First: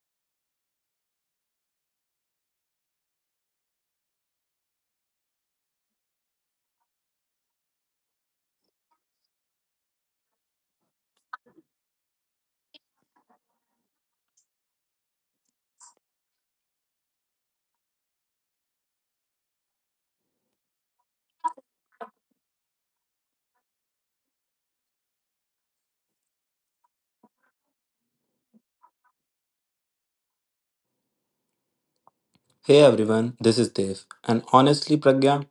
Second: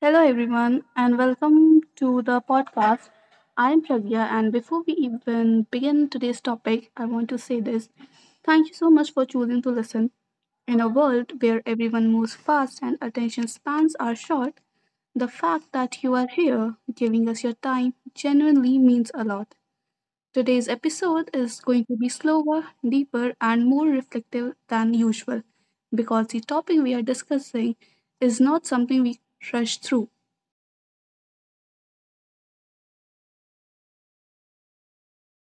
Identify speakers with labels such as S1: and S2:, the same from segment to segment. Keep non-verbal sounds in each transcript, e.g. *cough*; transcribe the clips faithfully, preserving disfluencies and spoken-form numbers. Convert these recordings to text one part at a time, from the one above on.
S1: Hello, everyone, and welcome to the podcast. I'm Pragya, and before we even begin today's topic, I want to say this. Thank you so much for choosing to listen. In a world where everyone moves fast and attention spans are short, the fact that you are here giving us your time genuinely means a lot. Today's episode is going to be slower, deeper, and more reflective than usual because the topic we are discussing is not something we rush through.
S2: Hey everyone, this is Dev. And honestly, Pragya,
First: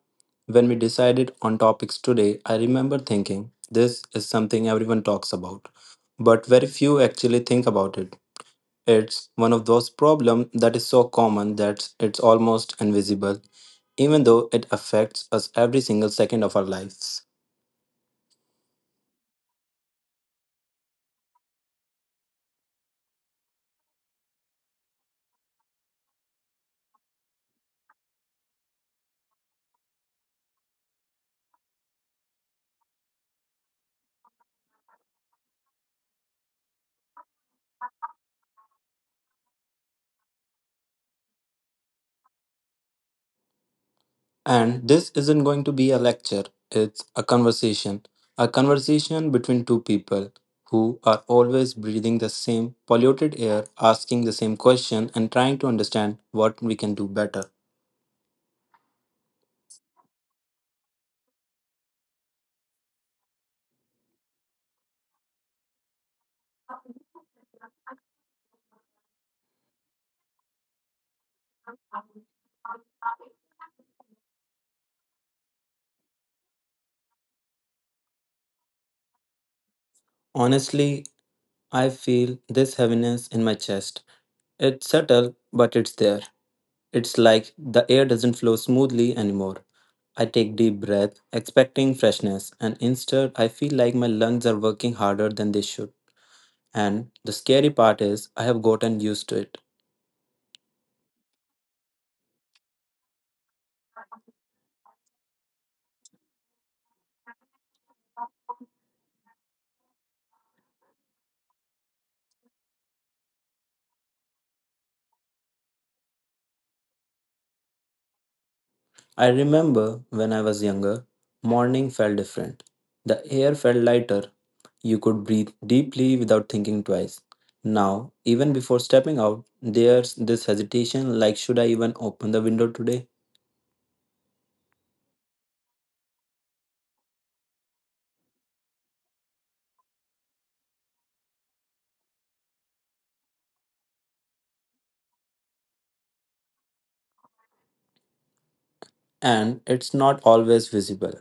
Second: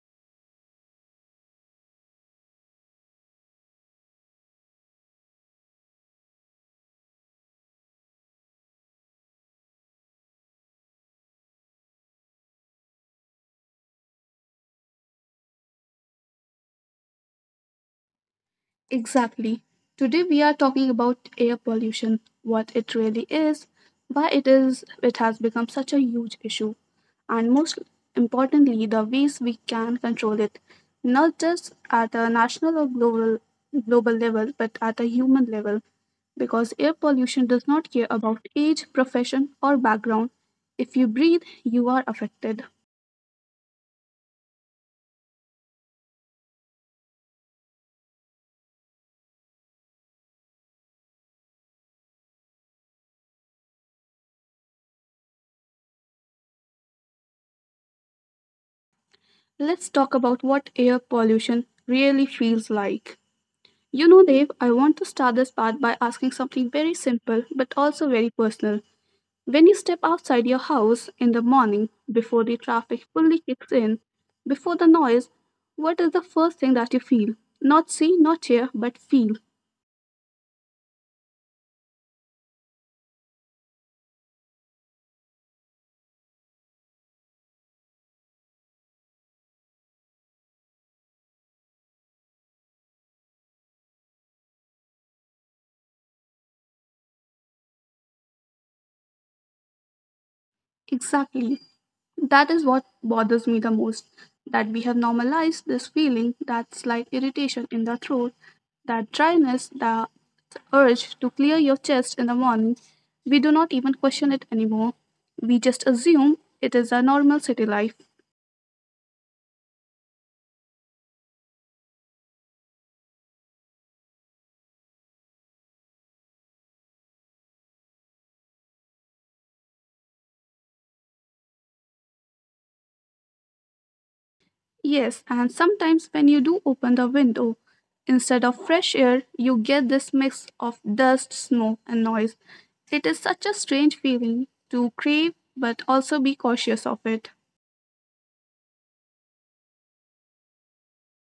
S2: when we decided on topics today, I remember thinking this is something everyone talks about, but very few actually think about it. It's one of those problems that is so common that it's almost invisible, even though it affects us every single second of our lives.
S1: Exactly. Today we are talking about air pollution, what it really is, why it is it has become such a huge issue, and most importantly the ways we can control it, not just at a national or global global level, but at a human level because air pollution does not care about age, profession, or background. If you breathe, you are affected.
S2: And this isn't going to be a lecture, it's a conversation. A conversation between two people who are always breathing the same polluted air, asking the same question, and trying to understand what we can do better.
S1: Let's talk about what air pollution really feels like. You know, Dave, I want to start this part by asking something very simple but also very personal. When you step outside your house in the morning, before the traffic fully kicks in, before the noise, what is the first thing that you feel? Not see, not hear, but feel.
S2: Honestly, I feel this heaviness in my chest. It's subtle, but it's there. It's like the air doesn't flow smoothly anymore. I take deep breath, expecting freshness, and instead I feel like my lungs are working harder than they should. And the scary part is, I have gotten used to it.
S1: Exactly. That is what bothers me the most. That we have normalized this feeling, that's like irritation in the throat, that dryness, the urge to clear your chest in the morning, we do not even question it anymore. We just assume it is a normal city life.
S2: I remember when I was younger, morning felt different. The air felt lighter. You could breathe deeply without thinking twice. Now, even before stepping out, there's this hesitation like, should I even open the window today?
S1: Yes, and sometimes when you do open the window, instead of fresh air, you get this mix of dust, smoke, and noise. It is such a strange feeling to crave but also be cautious of it.
S2: And it's not always visible,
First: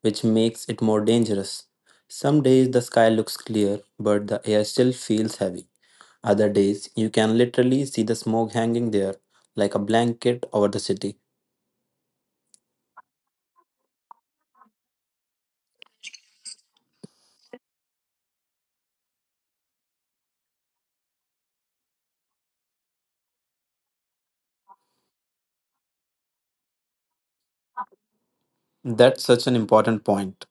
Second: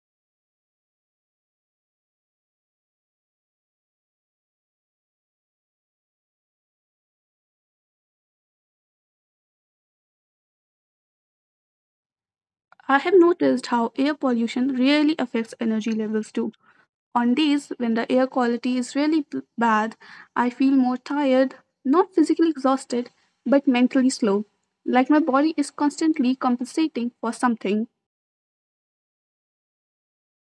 S2: which makes it more dangerous. Some days the sky looks clear, but the air still feels heavy. Other days, you can literally see the smoke hanging there like a blanket over the city.
S1: I have noticed how air pollution really affects energy levels too. On days when the air quality is really b- bad, I feel more tired, not physically exhausted, but mentally slow, like my body is constantly compensating for something.
S2: That's such an important point.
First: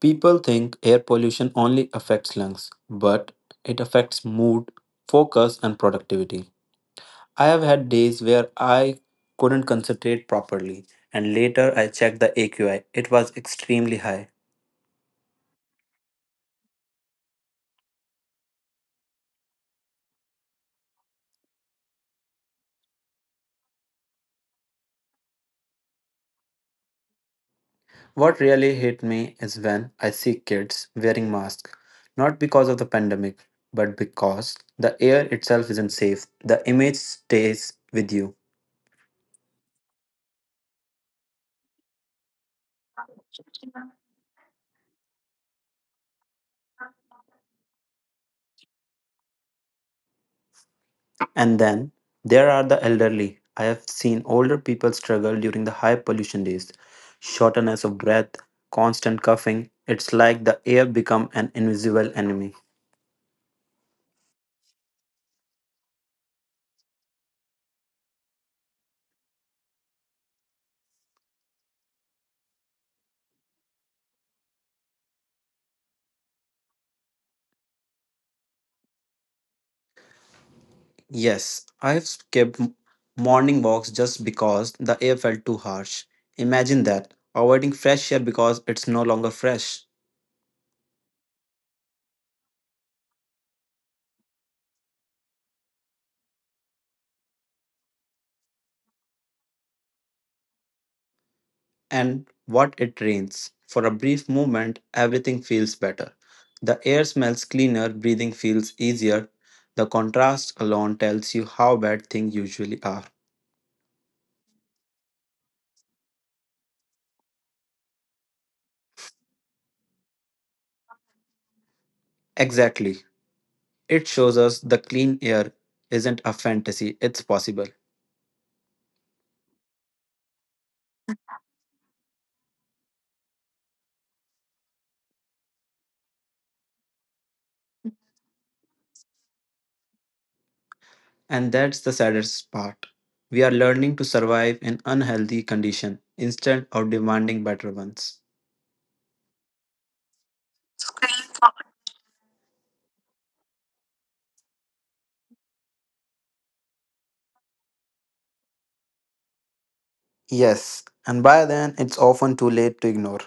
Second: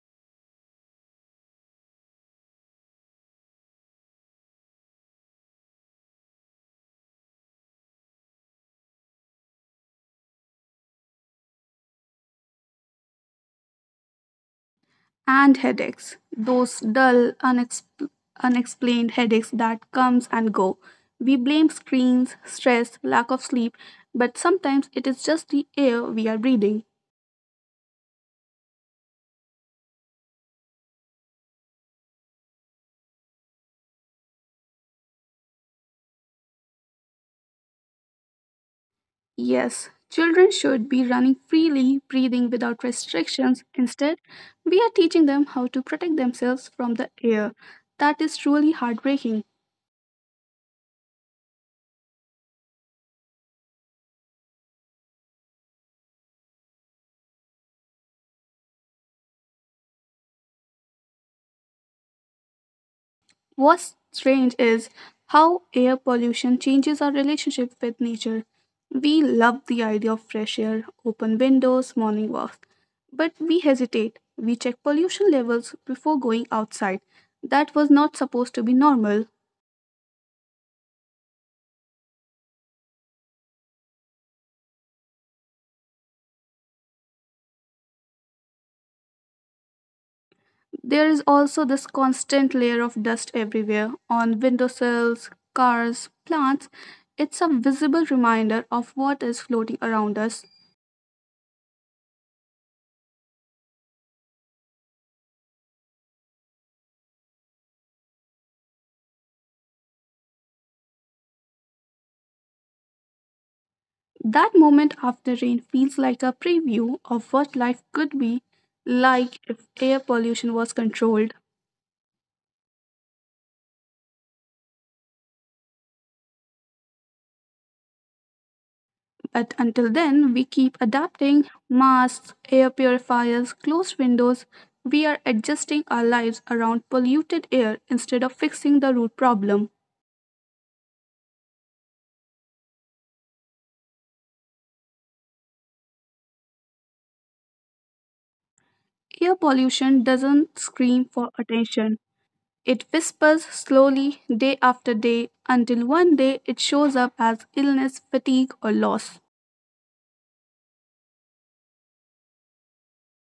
S2: People think air pollution only affects lungs, but it affects mood, focus, and productivity. I have had days where I couldn't concentrate properly, and later I checked the A Q I. It was extremely high.
S1: And headaches, those dull, unexp- unexplained headaches that comes and go. We blame screens, stress, lack of sleep, but sometimes it is just the air we are breathing.
S2: What really hit me is when I see kids wearing masks, not because of the pandemic, but because the air itself isn't safe. The image stays with you.
S1: Yes, children should be running freely, breathing without restrictions. Instead, we are teaching them how to protect themselves from the air. That is truly heartbreaking.
S2: And then there are the elderly. I have seen older people struggle during the high pollution days. Shortness of breath, constant coughing. It's like the air become an invisible enemy.
S1: What's strange is how air pollution changes our relationship with nature. We love the idea of fresh air, open windows, morning walks, but we hesitate. We check pollution levels before going outside. That was not supposed to be normal.
S2: Yes, I've skipped m- morning walks just because the air felt too harsh. Imagine that, avoiding fresh air because it's no longer fresh.
S1: There is also this constant layer of dust everywhere on windowsills, cars, plants. It's a visible reminder of what is floating around us.
S2: And what it rains. For a brief moment, everything feels better. The air smells cleaner, breathing feels easier. The contrast alone tells you how bad things usually are.
S1: That moment after rain feels like a preview of what life could be like if air pollution was controlled.
S2: Exactly. It shows us the clean air isn't a fantasy, it's possible.
S1: But until then, we keep adapting masks, air purifiers, closed windows. We are adjusting our lives around polluted air instead of fixing the root problem.
S2: And that's the saddest part. We are learning to survive in unhealthy condition instead of demanding better ones.
S1: Air pollution doesn't scream for attention. It whispers slowly day after day until one day it shows up as illness, fatigue, or loss.
S2: Yes, and by then it's often too late to ignore.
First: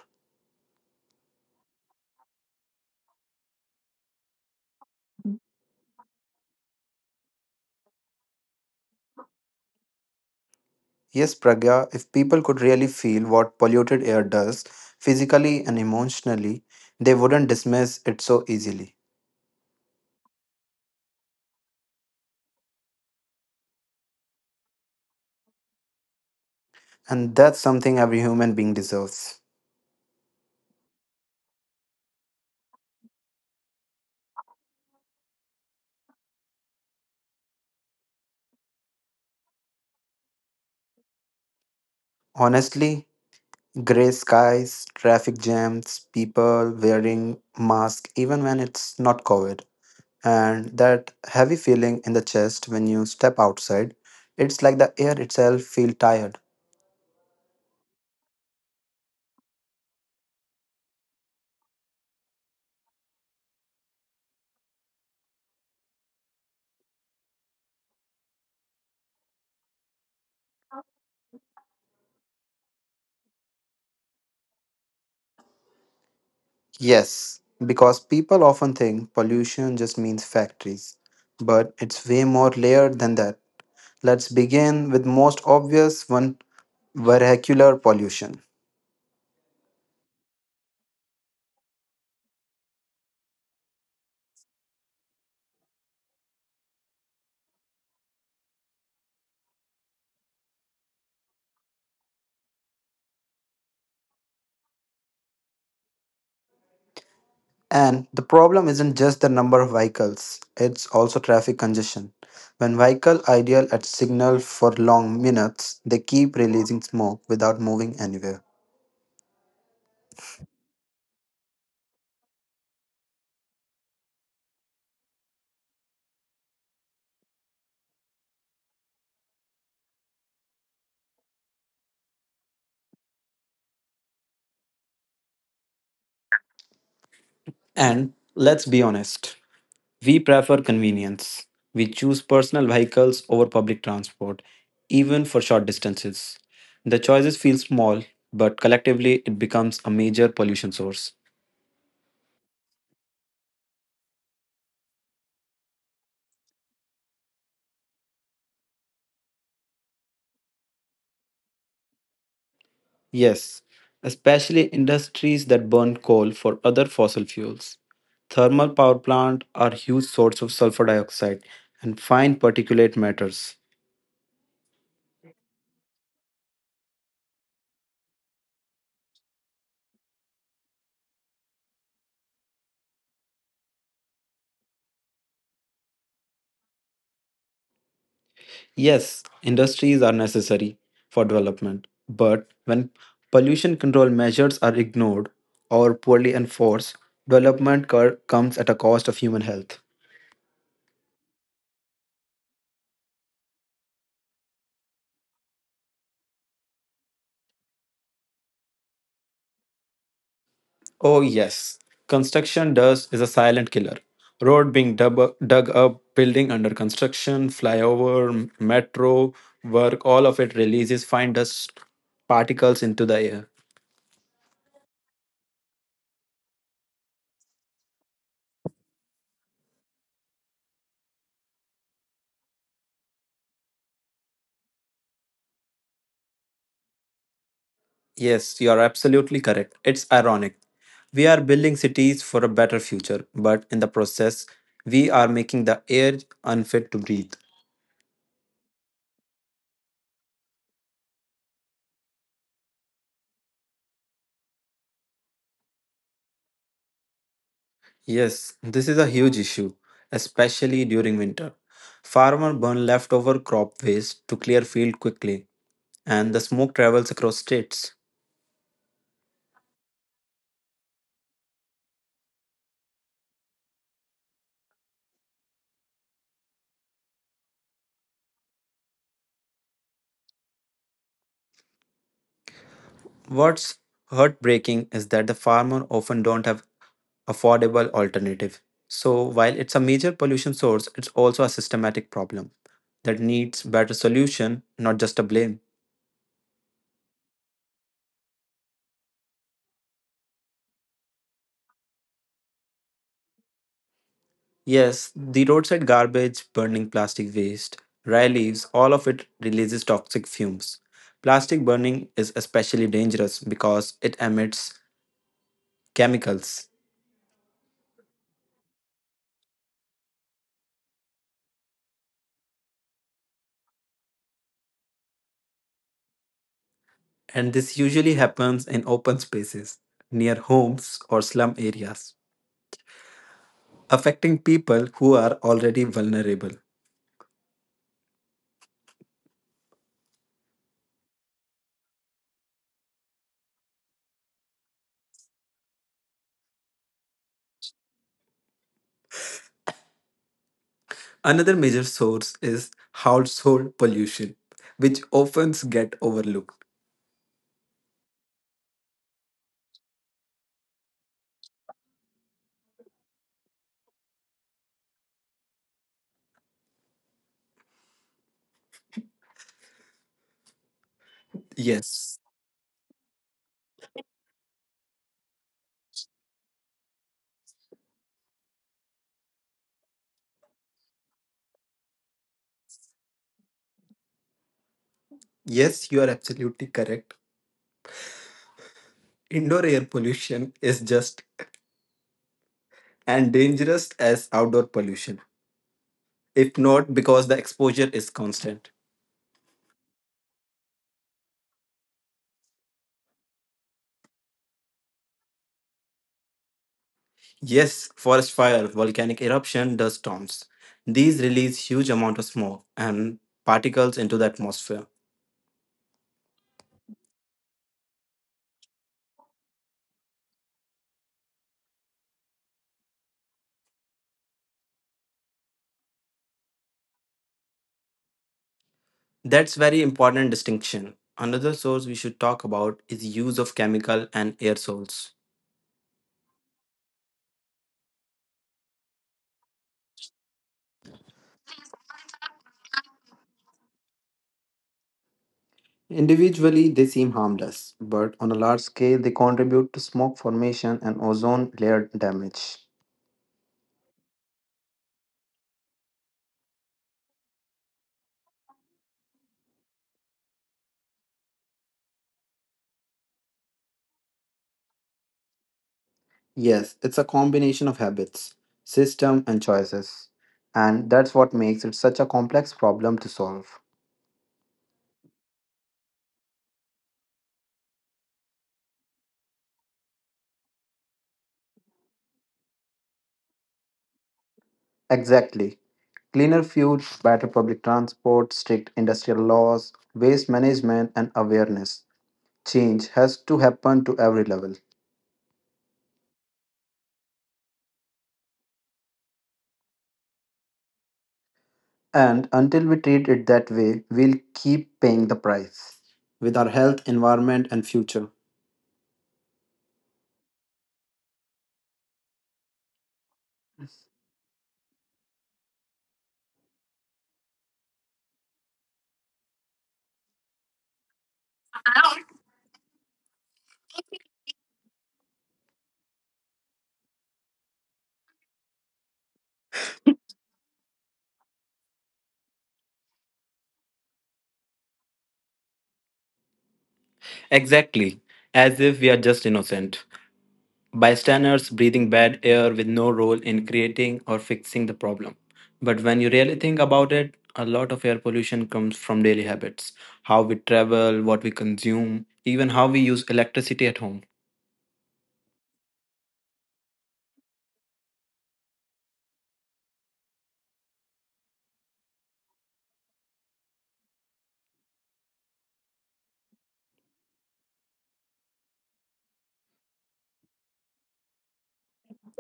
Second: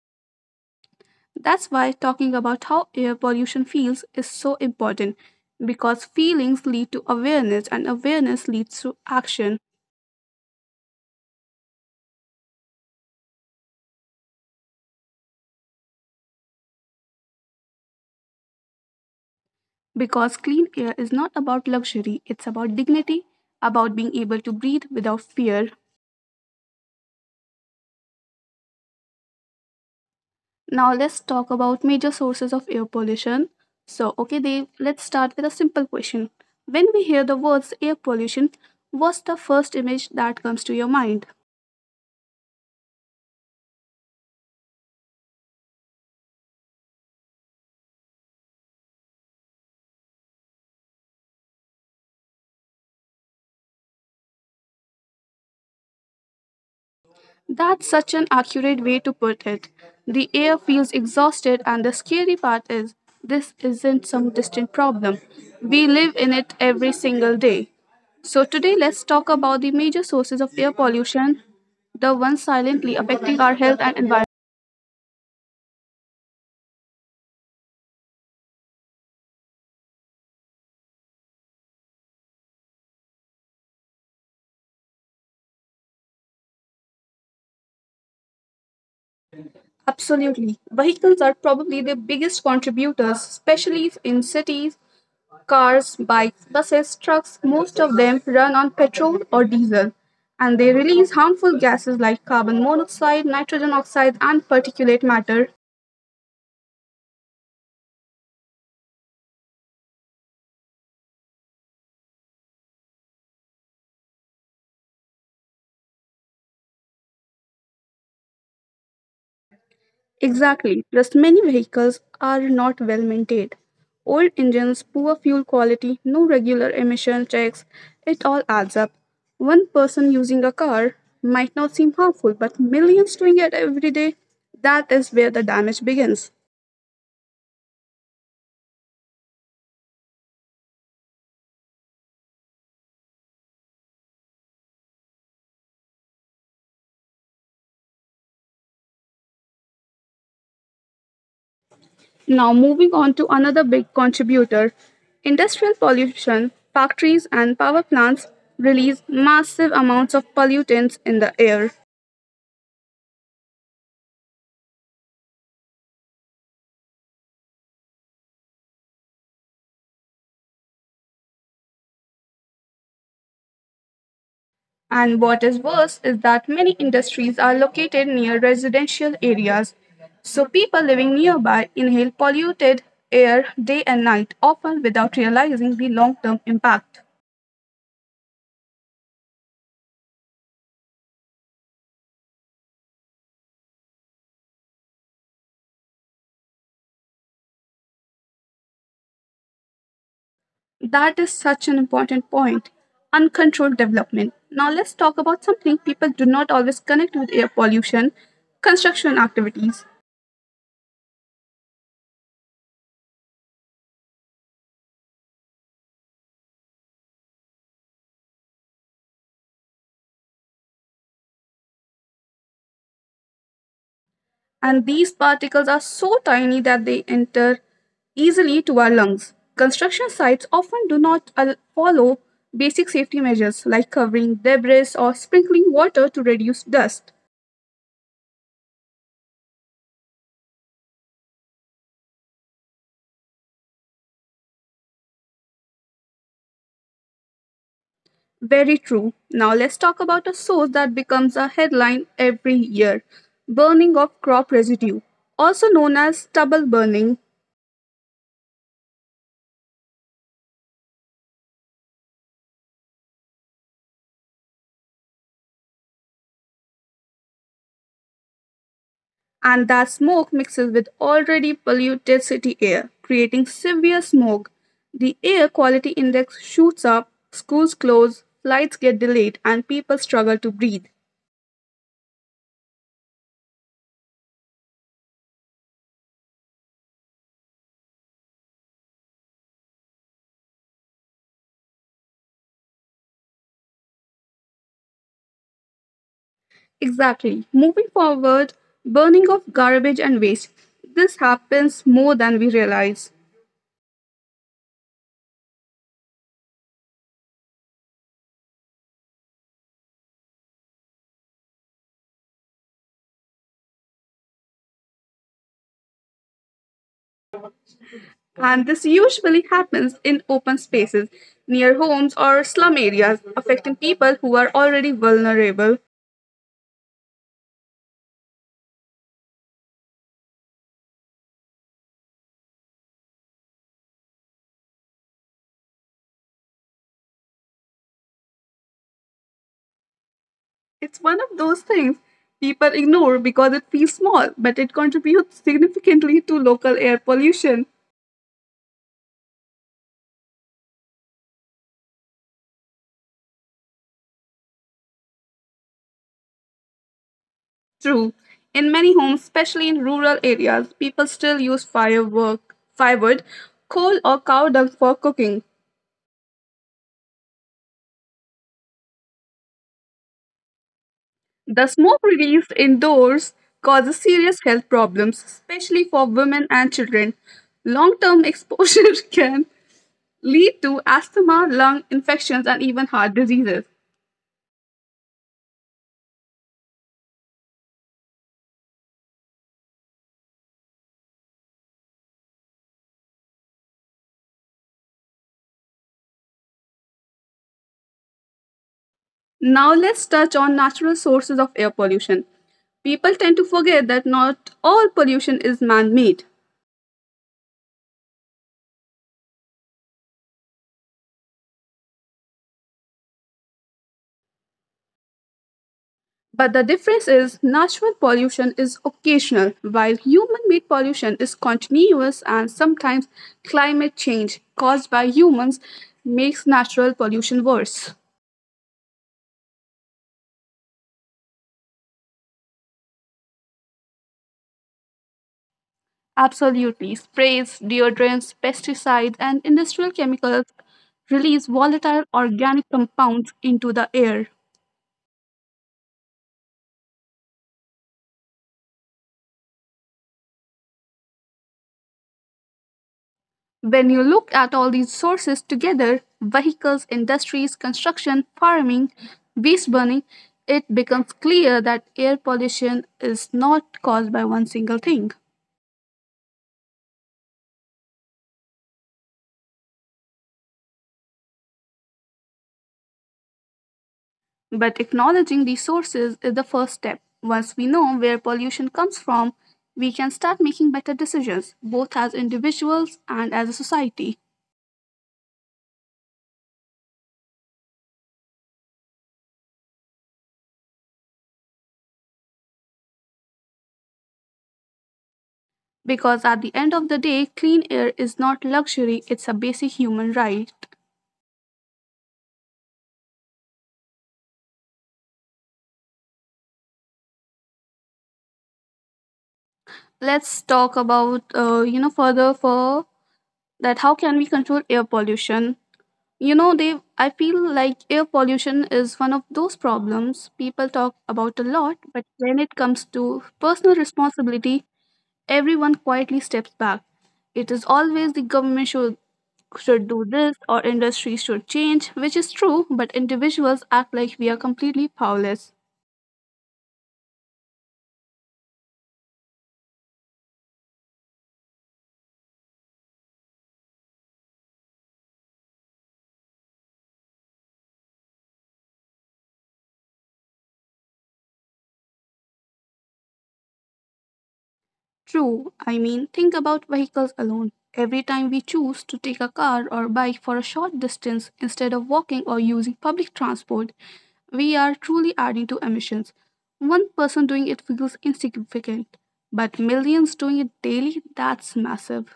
S1: That's why talking about how air pollution feels is so important because feelings lead to awareness and awareness leads to action.
S2: Yes, Pragya, if people could really feel what polluted air does, physically and emotionally, they wouldn't dismiss it so easily.
S1: Because clean air is not about luxury, it's about dignity, about being able to breathe without fear.
S2: And that's something every human being deserves.
S1: Now let's talk about major sources of air pollution. So, okay, Dave, let's start with a simple question. When we hear the words air pollution, what's the first image that comes to your mind?
S2: Honestly, grey skies, traffic jams, people wearing masks even when it's not COVID, and that heavy feeling in the chest when you step outside, it's like the air itself feel tired.
S1: That's such an accurate way to put it. The air feels exhausted, and the scary part is this isn't some distant problem. We live in it every single day. So, today let's talk about the major sources of air pollution, the ones silently affecting our health and environment.
S2: Yes, because people often think pollution just means factories, but it's way more layered than that. Let's begin with most obvious one, vehicular pollution.
S1: Absolutely. Vehicles are probably the biggest contributors, especially in cities. Cars, bikes, buses, trucks, most of them run on petrol or diesel, and they release harmful gases like carbon monoxide, nitrogen oxide, and particulate matter.
S2: And the problem isn't just the number of vehicles, it's also traffic congestion. When vehicles idle at signal for long minutes, they keep releasing smoke without moving anywhere.
S1: Exactly. Plus, many vehicles are not well maintained. Old engines, poor fuel quality, no regular emission checks, it all adds up. One person using a car might not seem harmful, but millions doing it every day, that is where the damage begins.
S2: And let's be honest, we prefer convenience. We choose personal vehicles over public transport, even for short distances. The choices feel small, but collectively it becomes a major pollution source.
S1: Now, moving on to another big contributor, industrial pollution, factories and power plants release massive amounts of pollutants in the air.
S2: Yes, especially industries that burn coal for other fossil fuels. Thermal power plants are huge source of sulfur dioxide and fine particulate matters.
S1: And what is worse is that many industries are located near residential areas. So people living nearby inhale polluted air day and night, often without realizing the long term impact.
S2: Yes, industries are necessary for development, but when pollution control measures are ignored or poorly enforced, development cur- comes at a cost of human health.
S1: That is such an important point. Uncontrolled development. Now let's talk about something people do not always connect with air pollution, construction activities.
S2: Oh, yes, construction dust is a silent killer. Road being dub- dug up, building under construction, flyover, m- metro work, all of it releases fine dust particles into the air.
S1: And these particles are so tiny that they enter easily to our lungs. Construction sites often do not al- follow basic safety measures like covering debris or sprinkling water to reduce dust.
S2: Yes, you are absolutely correct. It's ironic. We are building cities for a better future, but in the process, we are making the air unfit to breathe.
S1: Very true. Now let's talk about a source that becomes a headline every year, burning of crop residue, also known as stubble burning.
S2: Yes, this is a huge issue, especially during winter. Farmers burn leftover crop waste to clear field quickly, and the smoke travels across states.
S1: And that smoke mixes with already polluted city air, creating severe smog. The air quality index shoots up, schools close, flights get delayed, and people struggle to breathe.
S2: What's heartbreaking is that the farmer often don't have affordable alternative. So while it's a major pollution source, it's also a systematic problem that needs better solution, not just a blame.
S1: Exactly. Moving forward, burning of garbage and waste. This happens more than we realize.
S2: Yes, the roadside garbage, burning plastic waste, dry leaves, all of it releases toxic fumes. Plastic burning is especially dangerous because it emits chemicals,
S1: And this usually happens in open spaces, near homes or slum areas, affecting people who are already vulnerable.
S2: and this usually happens in open spaces, near homes or slum areas, affecting people who are already vulnerable.
S1: It's one of those things people ignore because it feels small, but it contributes significantly to local air pollution.
S2: Another major source is household pollution, which often get overlooked.
S1: True. In many homes, especially in rural areas, people still use firework, firewood, coal, or cow dung for cooking. The smoke
S2: Yes,
S1: released indoors causes serious health problems, especially for women and children. Long term exposure *laughs* can lead to asthma, lung infections, and even heart diseases.
S2: yes, you are absolutely correct. Indoor air pollution is just and dangerous as outdoor pollution, if not because the exposure is constant.
S1: Now let's touch on natural sources of air pollution. People tend to forget that not all pollution is man made.
S2: Yes, forest fire, volcanic eruption, dust storms. These release huge amount of smoke and particles into the atmosphere.
S1: But the difference is natural pollution is occasional, while human made pollution is continuous, and sometimes climate change caused by humans makes natural pollution worse.
S2: That's very important distinction. Another source we should talk about is use of chemical and aerosols.
S1: Absolutely. Sprays, deodorants, pesticides, and industrial chemicals release volatile organic compounds into the air.
S2: Individually, they seem harmless, but on a large scale, they contribute to smoke formation and ozone layer damage.
S1: When you look at all these sources together, vehicles, industries, construction, farming, waste burning, it becomes clear that air pollution is not caused by one single thing.
S2: Yes, it's a combination of habits, system, and choices. And that's what makes it such a complex problem to solve.
S1: But acknowledging these sources is the first step. Once we know where pollution comes from, we can start making better decisions, both as individuals and as a society.
S2: Exactly. Cleaner fuel, better public transport, strict industrial laws, waste management, and awareness. Change has to happen to every level.
S1: Because at the end of the day, clean air is not luxury, it's a basic human right.
S2: And until we treat it that way, we'll keep paying the price with our health, environment, and future.
S1: Let's talk about, uh, you know, further for that, how can we control air pollution. You know they i feel like air pollution is one of those problems people talk about a lot, but when it comes to personal responsibility, everyone quietly steps back. It is always the government should should do this, or industry should change, which is true, but individuals act like we are completely powerless.
S2: Exactly, as if we are just innocent bystanders breathing bad air with no role in creating or fixing the problem. But when you really think about it, a lot of air pollution comes from daily habits: how we travel, what we consume, even how we use electricity at home.
S1: True i mean, think about vehicles alone. Every time we choose to take a car or bike for a short distance instead of walking or using public transport, we are truly adding to emissions. One person doing it feels insignificant, but millions doing it daily, that's massive.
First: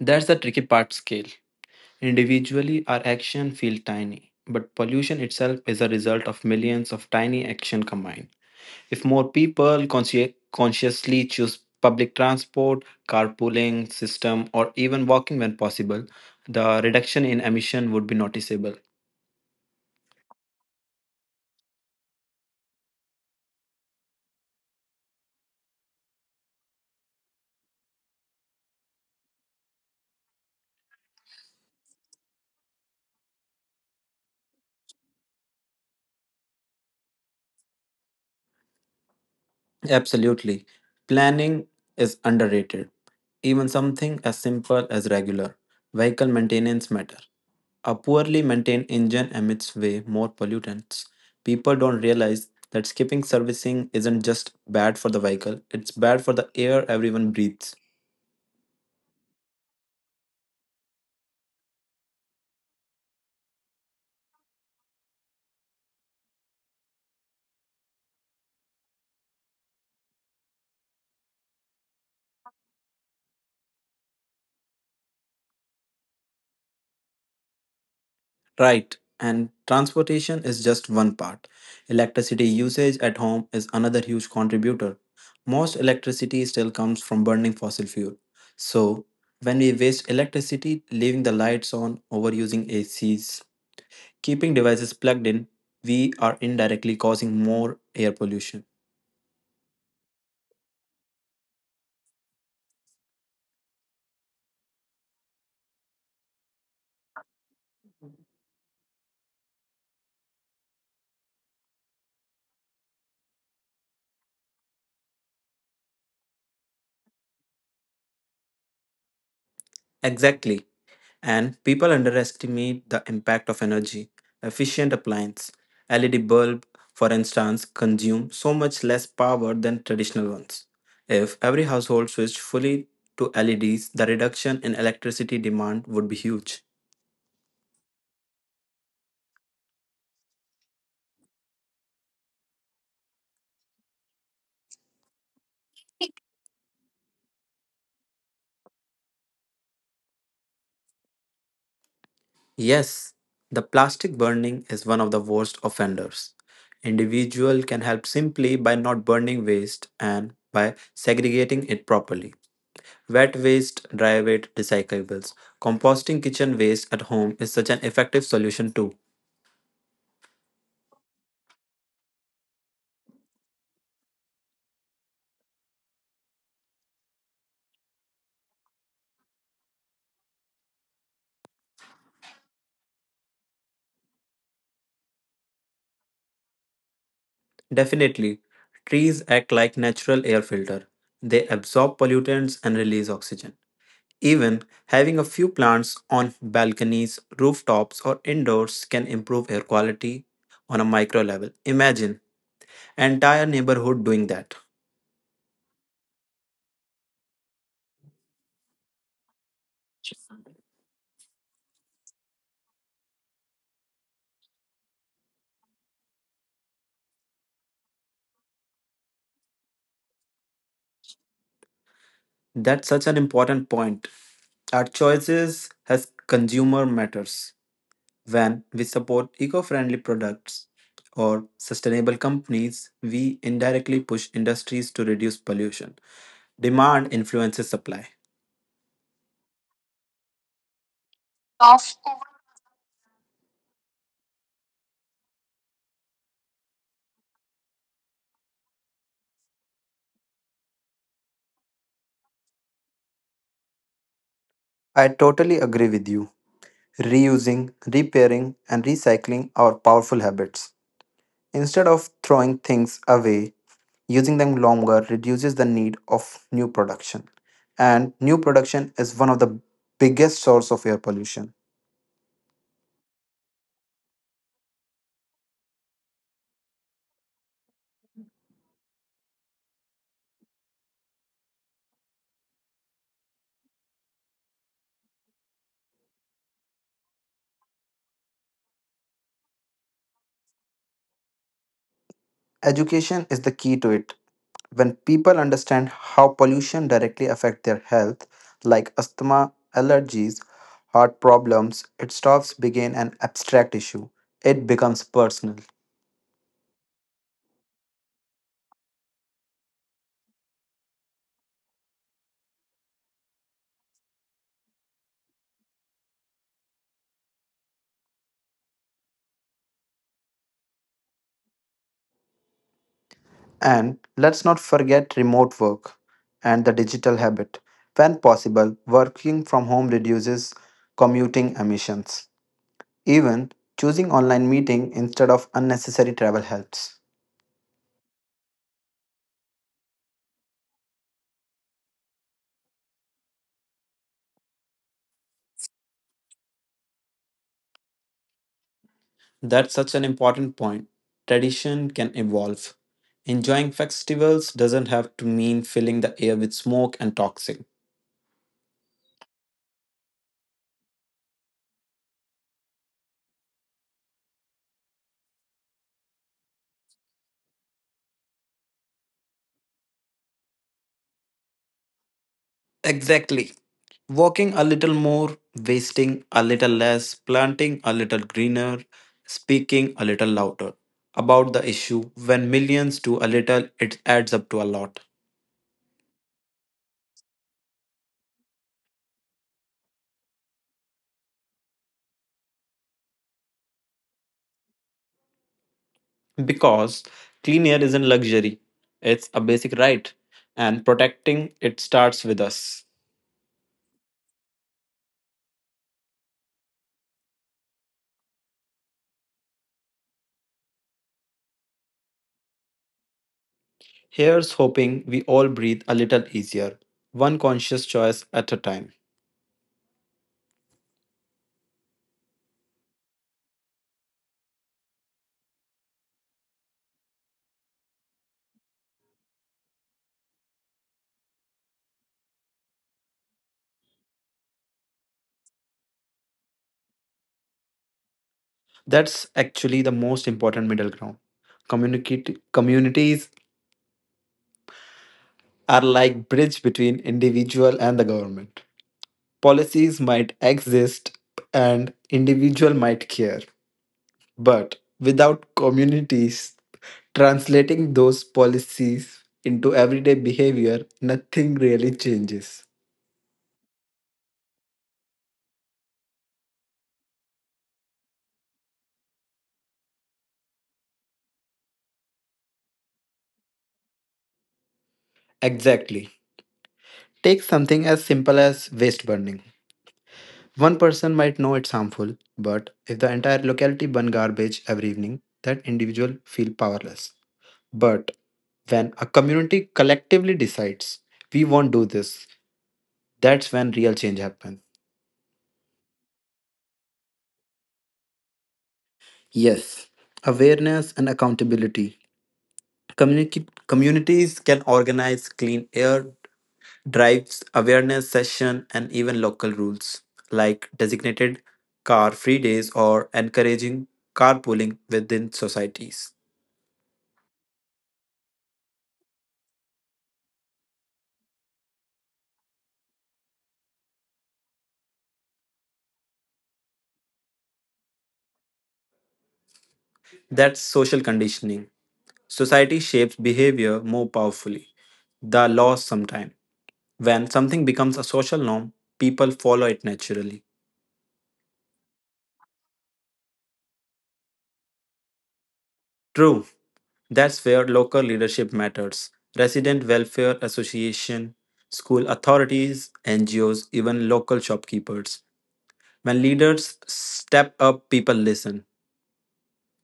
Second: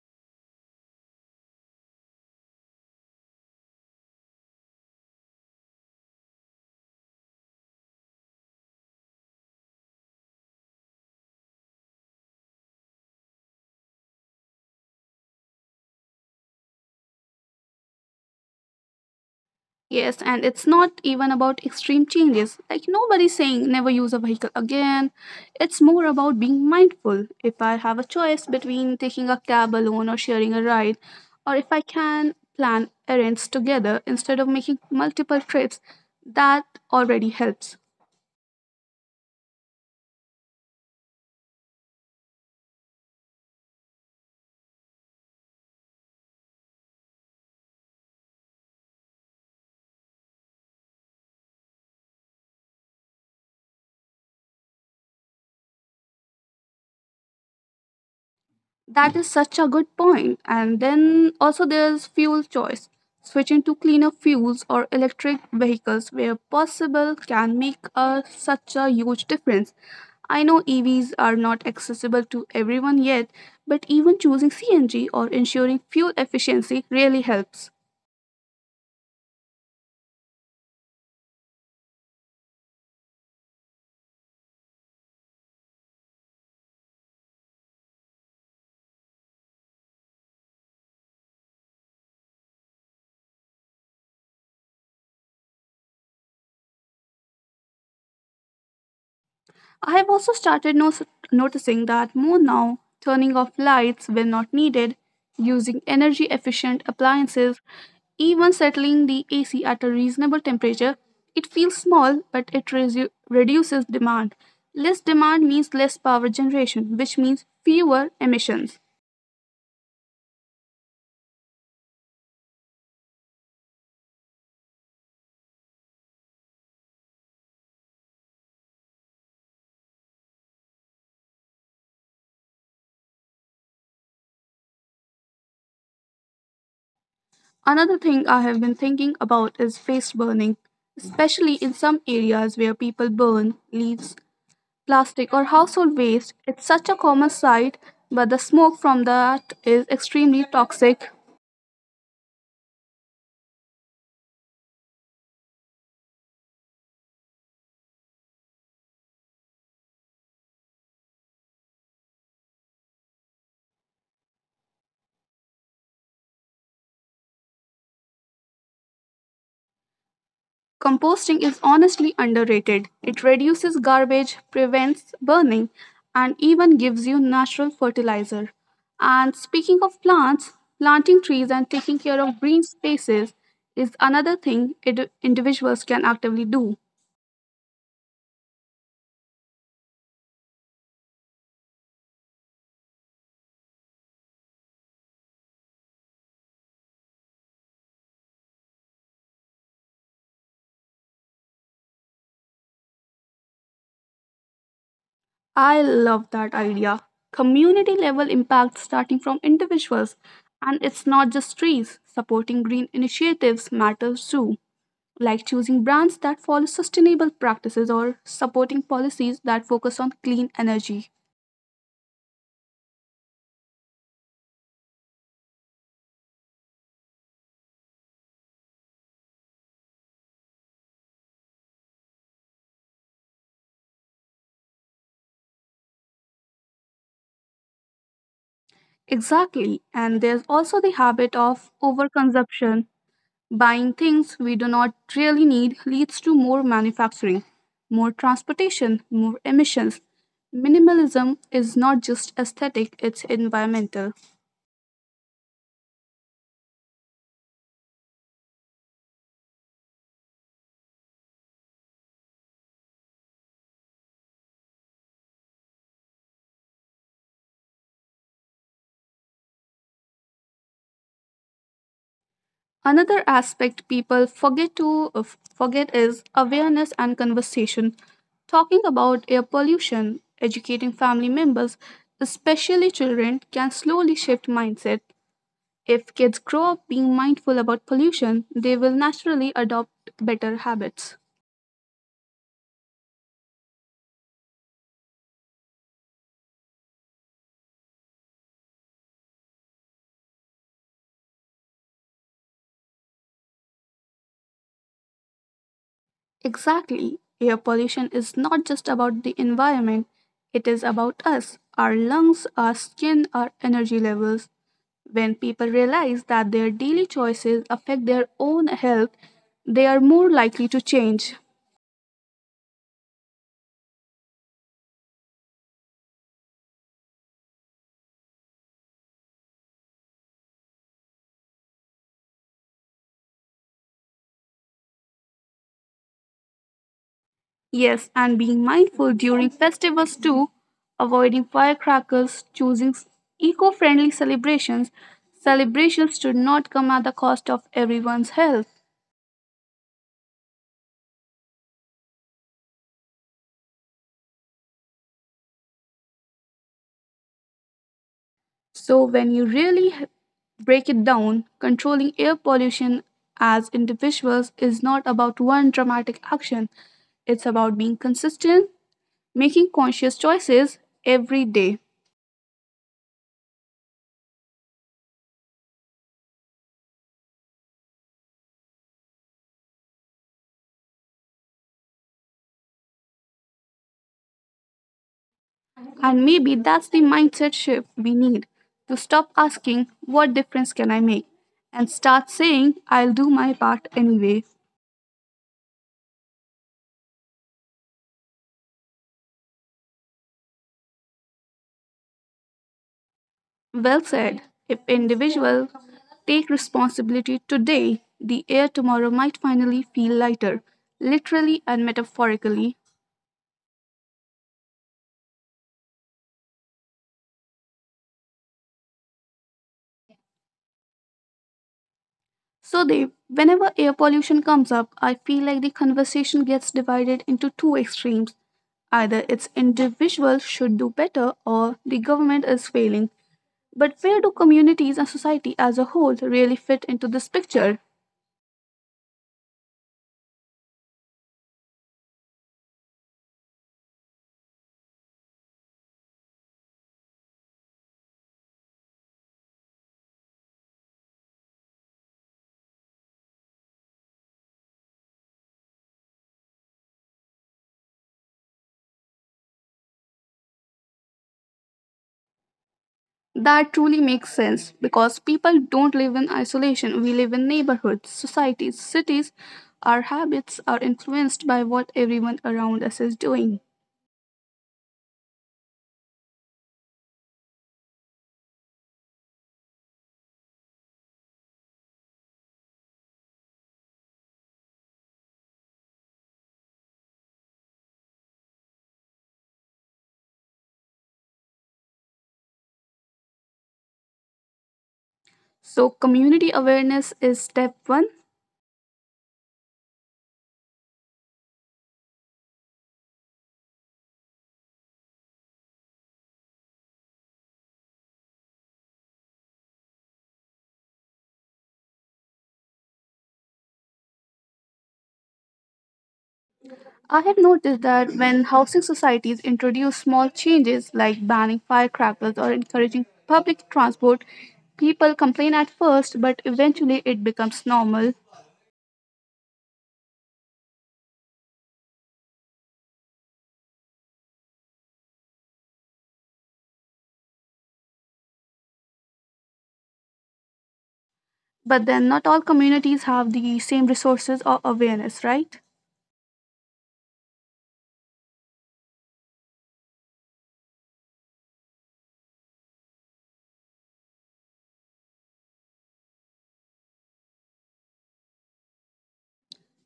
S2: That's the tricky part: scale. Individually, our actions feel tiny, but pollution itself is a result of millions of tiny actions combined. If more people consci- consciously choose public transport, carpooling system, or even walking when possible, the reduction in emission would be noticeable.
S1: Yes, and it's not even about extreme changes. Like nobody's saying never use a vehicle again. It's more about being mindful. If I have a choice between taking a cab alone or sharing a ride, or if I can plan errands together instead of making multiple trips, that already helps.
S2: Absolutely. Planning is underrated. Even something as simple as regular vehicle maintenance matter. A poorly maintained engine emits way more pollutants. People don't realize that skipping servicing isn't just bad for the vehicle, it's bad for the air everyone breathes.
S1: That is such a good point. And then also there's fuel choice. Switching to cleaner fuels or electric vehicles where possible can make a, such a huge difference. I know E Vs are not accessible to everyone yet, but even choosing C N G or ensuring fuel efficiency really helps.
S2: Right, and transportation is just one part. Electricity usage at home is another huge contributor. Most electricity still comes from burning fossil fuel. So, when we waste electricity leaving the lights on, overusing A Cs, keeping devices plugged in, we are indirectly causing more air pollution.
S1: I have also started no- noticing that more now, turning off lights when not needed, using energy efficient appliances, even settling the A C at a reasonable temperature. It feels small, but it resu- reduces demand. Less demand means less power generation, which means fewer emissions.
S2: Exactly. And people underestimate the impact of energy. Efficient appliance, L E D bulb, for instance, consume so much less power than traditional ones. If every household switched fully to L E Ds, the reduction in electricity demand would be huge.
S1: Another thing I have been thinking about is waste burning, especially in some areas where people burn leaves, plastic, or household waste. It's such a common sight, but the smoke from that is extremely toxic.
S2: Yes, the plastic burning is one of the worst offenders. Individual can help simply by not burning waste and by segregating it properly. Wet waste, dry waste, recyclables. Composting kitchen waste at home is such an effective solution too.
S1: Composting is honestly underrated. It reduces garbage, prevents burning, and even gives you natural fertilizer. And speaking of plants, planting trees and taking care of green spaces is another thing indi- individuals can actively do.
S2: Definitely, trees act like natural air filter. They absorb pollutants and release oxygen. Even having a few plants on balconies, rooftops, or indoors can improve air quality on a micro level. Imagine an entire neighborhood doing that.
S1: I love that idea. Community level impact starting from individuals. And it's not just trees. Supporting green initiatives matters too, like choosing brands that follow sustainable practices or supporting policies that focus on clean energy.
S2: That's such an important point. Our choices as consumer matters. When we support eco friendly products or sustainable companies, we indirectly push industries to reduce pollution. Demand influences supply.
S1: Exactly. And there's also the habit of overconsumption. Buying things we do not really need leads to more manufacturing, more transportation, more emissions. Minimalism is not just aesthetic, it's environmental.
S2: I totally agree with you. Reusing, repairing, and recycling are powerful habits. Instead of throwing things away, using them longer reduces the need of new production. And new production is one of the biggest source of air pollution.
S1: Another aspect people forget to uh, forget is awareness and conversation. Talking about air pollution, educating family members, especially children, can slowly shift mindset. If kids grow up being mindful about pollution, they will naturally adopt better habits.
S2: Education is the key to it. When people understand how pollution directly affects their health, like asthma, allergies, heart problems, it stops being an abstract issue. It becomes personal.
S1: Exactly. Air pollution is not just about the environment, it is about us, our lungs, our skin, our energy levels. When people realize that their daily choices affect their own health, they are more likely to change.
S2: And let's not forget remote work and the digital habit. When possible, working from home reduces commuting emissions. Even choosing online meeting instead of unnecessary travel helps.
S1: Yes, and being mindful during festivals too, avoiding firecrackers, choosing eco friendly celebrations. Celebrations should not come at the cost of everyone's health.
S2: That's such an important point. Tradition can evolve. Enjoying festivals doesn't have to mean filling the air with smoke and toxic.
S1: So, when you really h- break it down, controlling air pollution as individuals is not about one dramatic action, it's about being consistent, making conscious choices every day.
S2: Exactly. Walking a little more, wasting a little less, planting a little greener, speaking a little louder about the issue. When millions do a little, it adds up to a lot.
S1: And maybe that's the mindset shift we need, to stop asking, "What difference can I make?" and start saying, "I'll do my part anyway."
S2: Because clean air isn't luxury, it's a basic right, and protecting it starts with us.
S1: Well said. If individuals take responsibility today, the air tomorrow might finally feel lighter, literally and metaphorically.
S2: Here's hoping we all breathe a little easier, one conscious choice at a time.
S1: So they, whenever air pollution comes up, I feel like the conversation gets divided into two extremes. Either it's individuals should do better, or the government is failing. But where do communities and society as a whole really fit into this picture?
S2: That's actually the most important middle ground. Communicate- communities are like bridge between individual and the government. Policies might exist and individual might care, but without communities translating those policies into everyday behavior, nothing really changes.
S1: That truly makes sense because people don't live in isolation. We live in neighborhoods, societies, cities. Our habits are influenced by what everyone around us is doing.
S2: Exactly. Take something as simple as waste burning. One person might know it's harmful, but if the entire locality burn garbage every evening, that individual feel powerless. But when a community collectively decides we won't do this, that's when real change happens.
S1: So, community awareness is step one.
S2: Yes, awareness and accountability. Communi- communities can organize clean air drives, awareness session, and even local rules like designated car-free days or encouraging carpooling within societies.
S1: I have noticed that when housing societies introduce small changes like banning firecrackers or encouraging public transport, people complain at first, but eventually it becomes normal.
S2: That's social conditioning. Society shapes behavior more powerfully. The laws sometimes. When something becomes a social norm, people follow it naturally.
S1: But then, not all communities have the same resources or awareness, right?
S2: True, that's where local leadership matters. Resident Welfare Association, school authorities, N G Os, even local shopkeepers. When leaders step up, people listen.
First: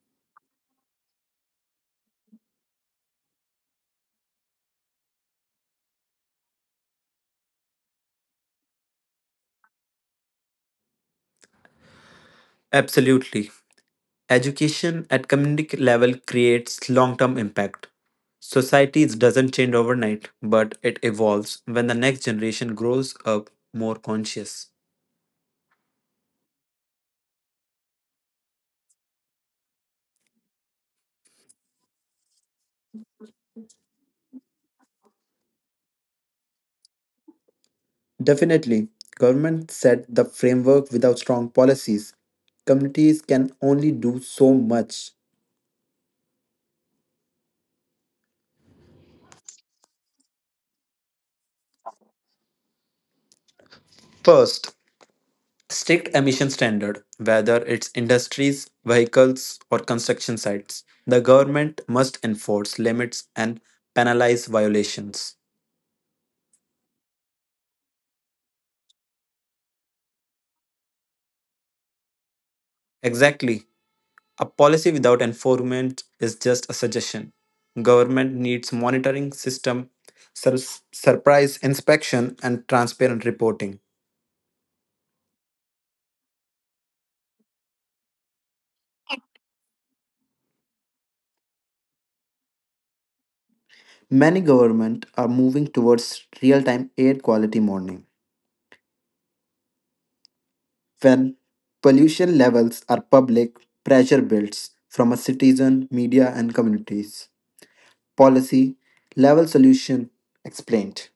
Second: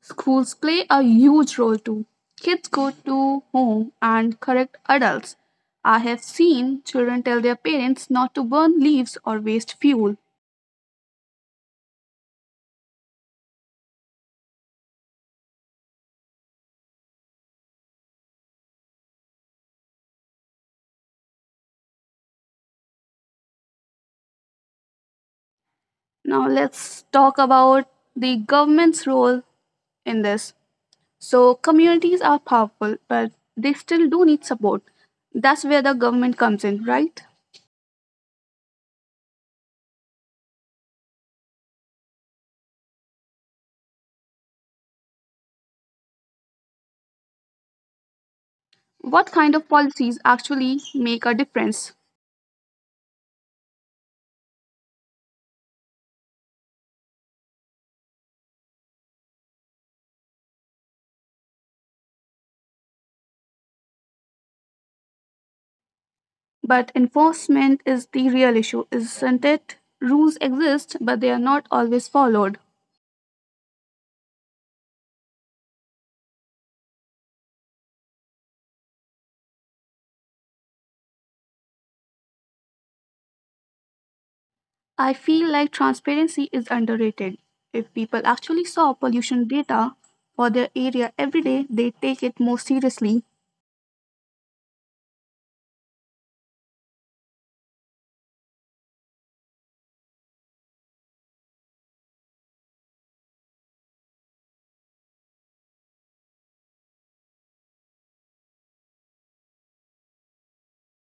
S1: Schools play a huge role too. Kids go to home and correct adults. I have seen children tell their parents not to burn leaves or waste fuel.
S2: Absolutely. Education at community level creates long term impact. Society doesn't change overnight, but it evolves when the next generation grows up more conscious.
S1: Now let's talk about the government's role in this. So communities are powerful, but they still do need support. That's where the government comes in, right?
S2: Definitely, government set the framework without strong policies. Communities can only do so much.
S1: What kind of policies actually make a difference?
S2: First, strict emission standard, whether it's industries, vehicles, or construction sites. The government must enforce limits and penalize violations.
S1: But enforcement is the real issue, isn't it? Rules exist, but they are not always followed.
S2: Exactly. A policy without enforcement is just a suggestion. Government needs monitoring system, sur- surprise inspection and transparent reporting.
S1: I feel like transparency is underrated. If people actually saw pollution data for their area every day, they take it more seriously.
S2: Many government are moving towards real-time air quality monitoring. When pollution levels are public, pressure builds from a citizen, media and communities. Policy level solution explained.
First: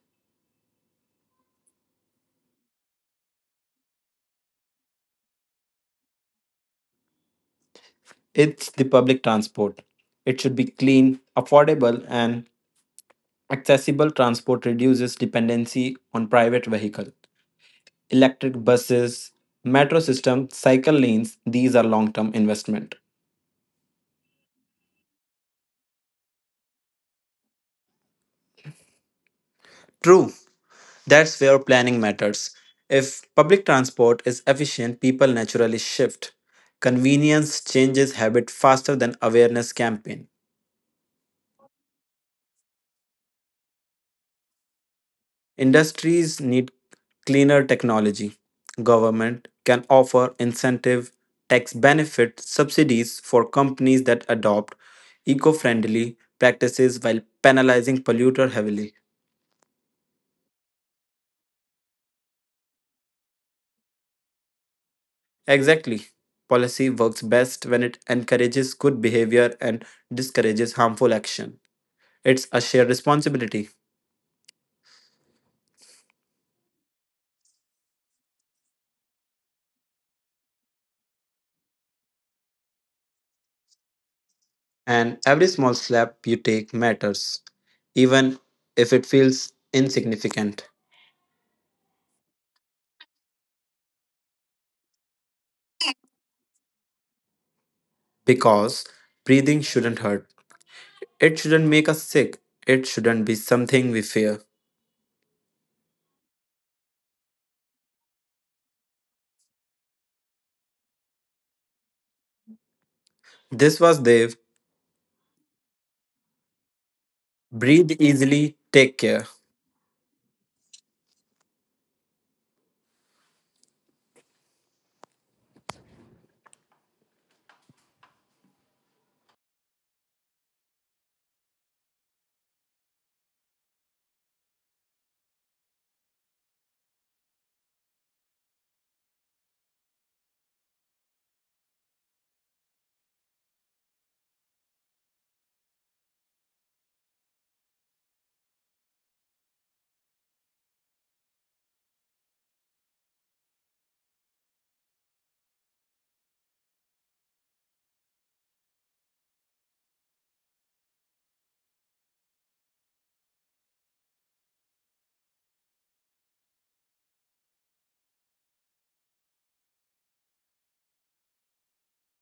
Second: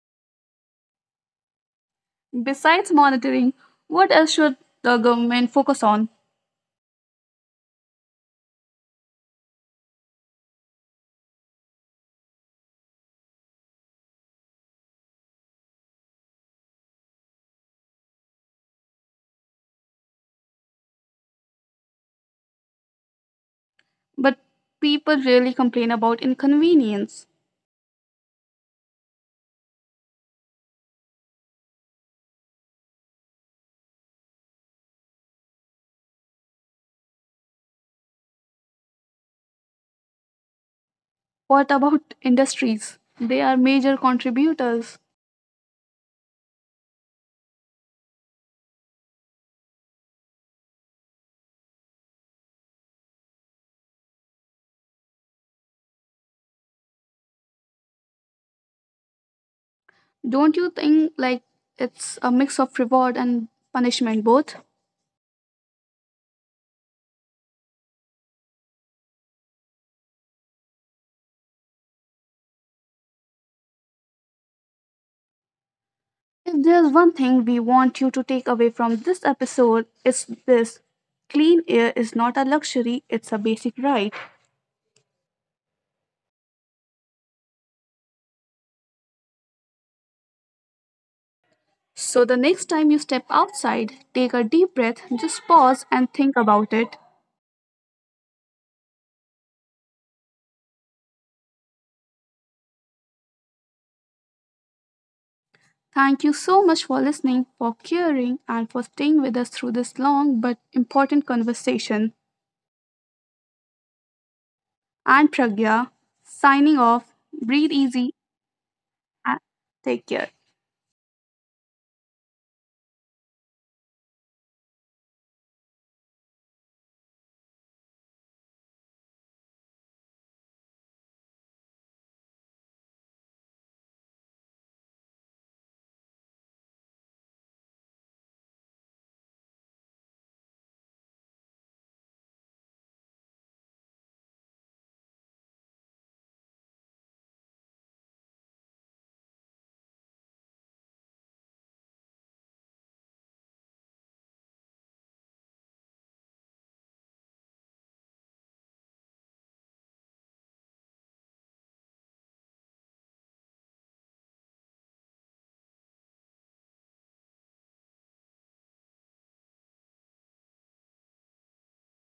S1: Besides monitoring, what else should the government focus on?
S2: It's the public transport. It should be clean, affordable and accessible transport reduces dependency on private vehicle. Electric buses, metro system, cycle lanes, these are long-term investment.
S1: But people really complain about inconvenience.
S2: True, that's where planning matters. If public transport is efficient, people naturally shift. Convenience changes habit faster than awareness campaign.
S1: What about industries? They are major contributors.
S2: Industries need cleaner technology. Government can offer incentive, tax benefit, subsidies for companies that adopt eco-friendly practices while penalizing polluter heavily.
S1: Don't you think, like, it's a mix of reward and punishment both?
S2: Exactly. Policy works best when it encourages good behavior and discourages harmful action. It's a shared responsibility,
S1: If there's one thing we want you to take away from this episode, it's this, clean air is not a luxury, it's a basic right.
S2: and every small slap you take matters, even if it feels insignificant,
S1: So the next time you step outside, take a deep breath, just pause and think about it.
S2: because breathing shouldn't hurt. It shouldn't make us sick. It shouldn't be something we fear.
S1: Thank you so much for listening, for caring, and for staying with us through this long but important conversation.
S2: This was Dev.
S1: I'm Pragya, signing off. Breathe
S2: Breathe
S1: easy
S2: easily. Take care.
S1: and take care.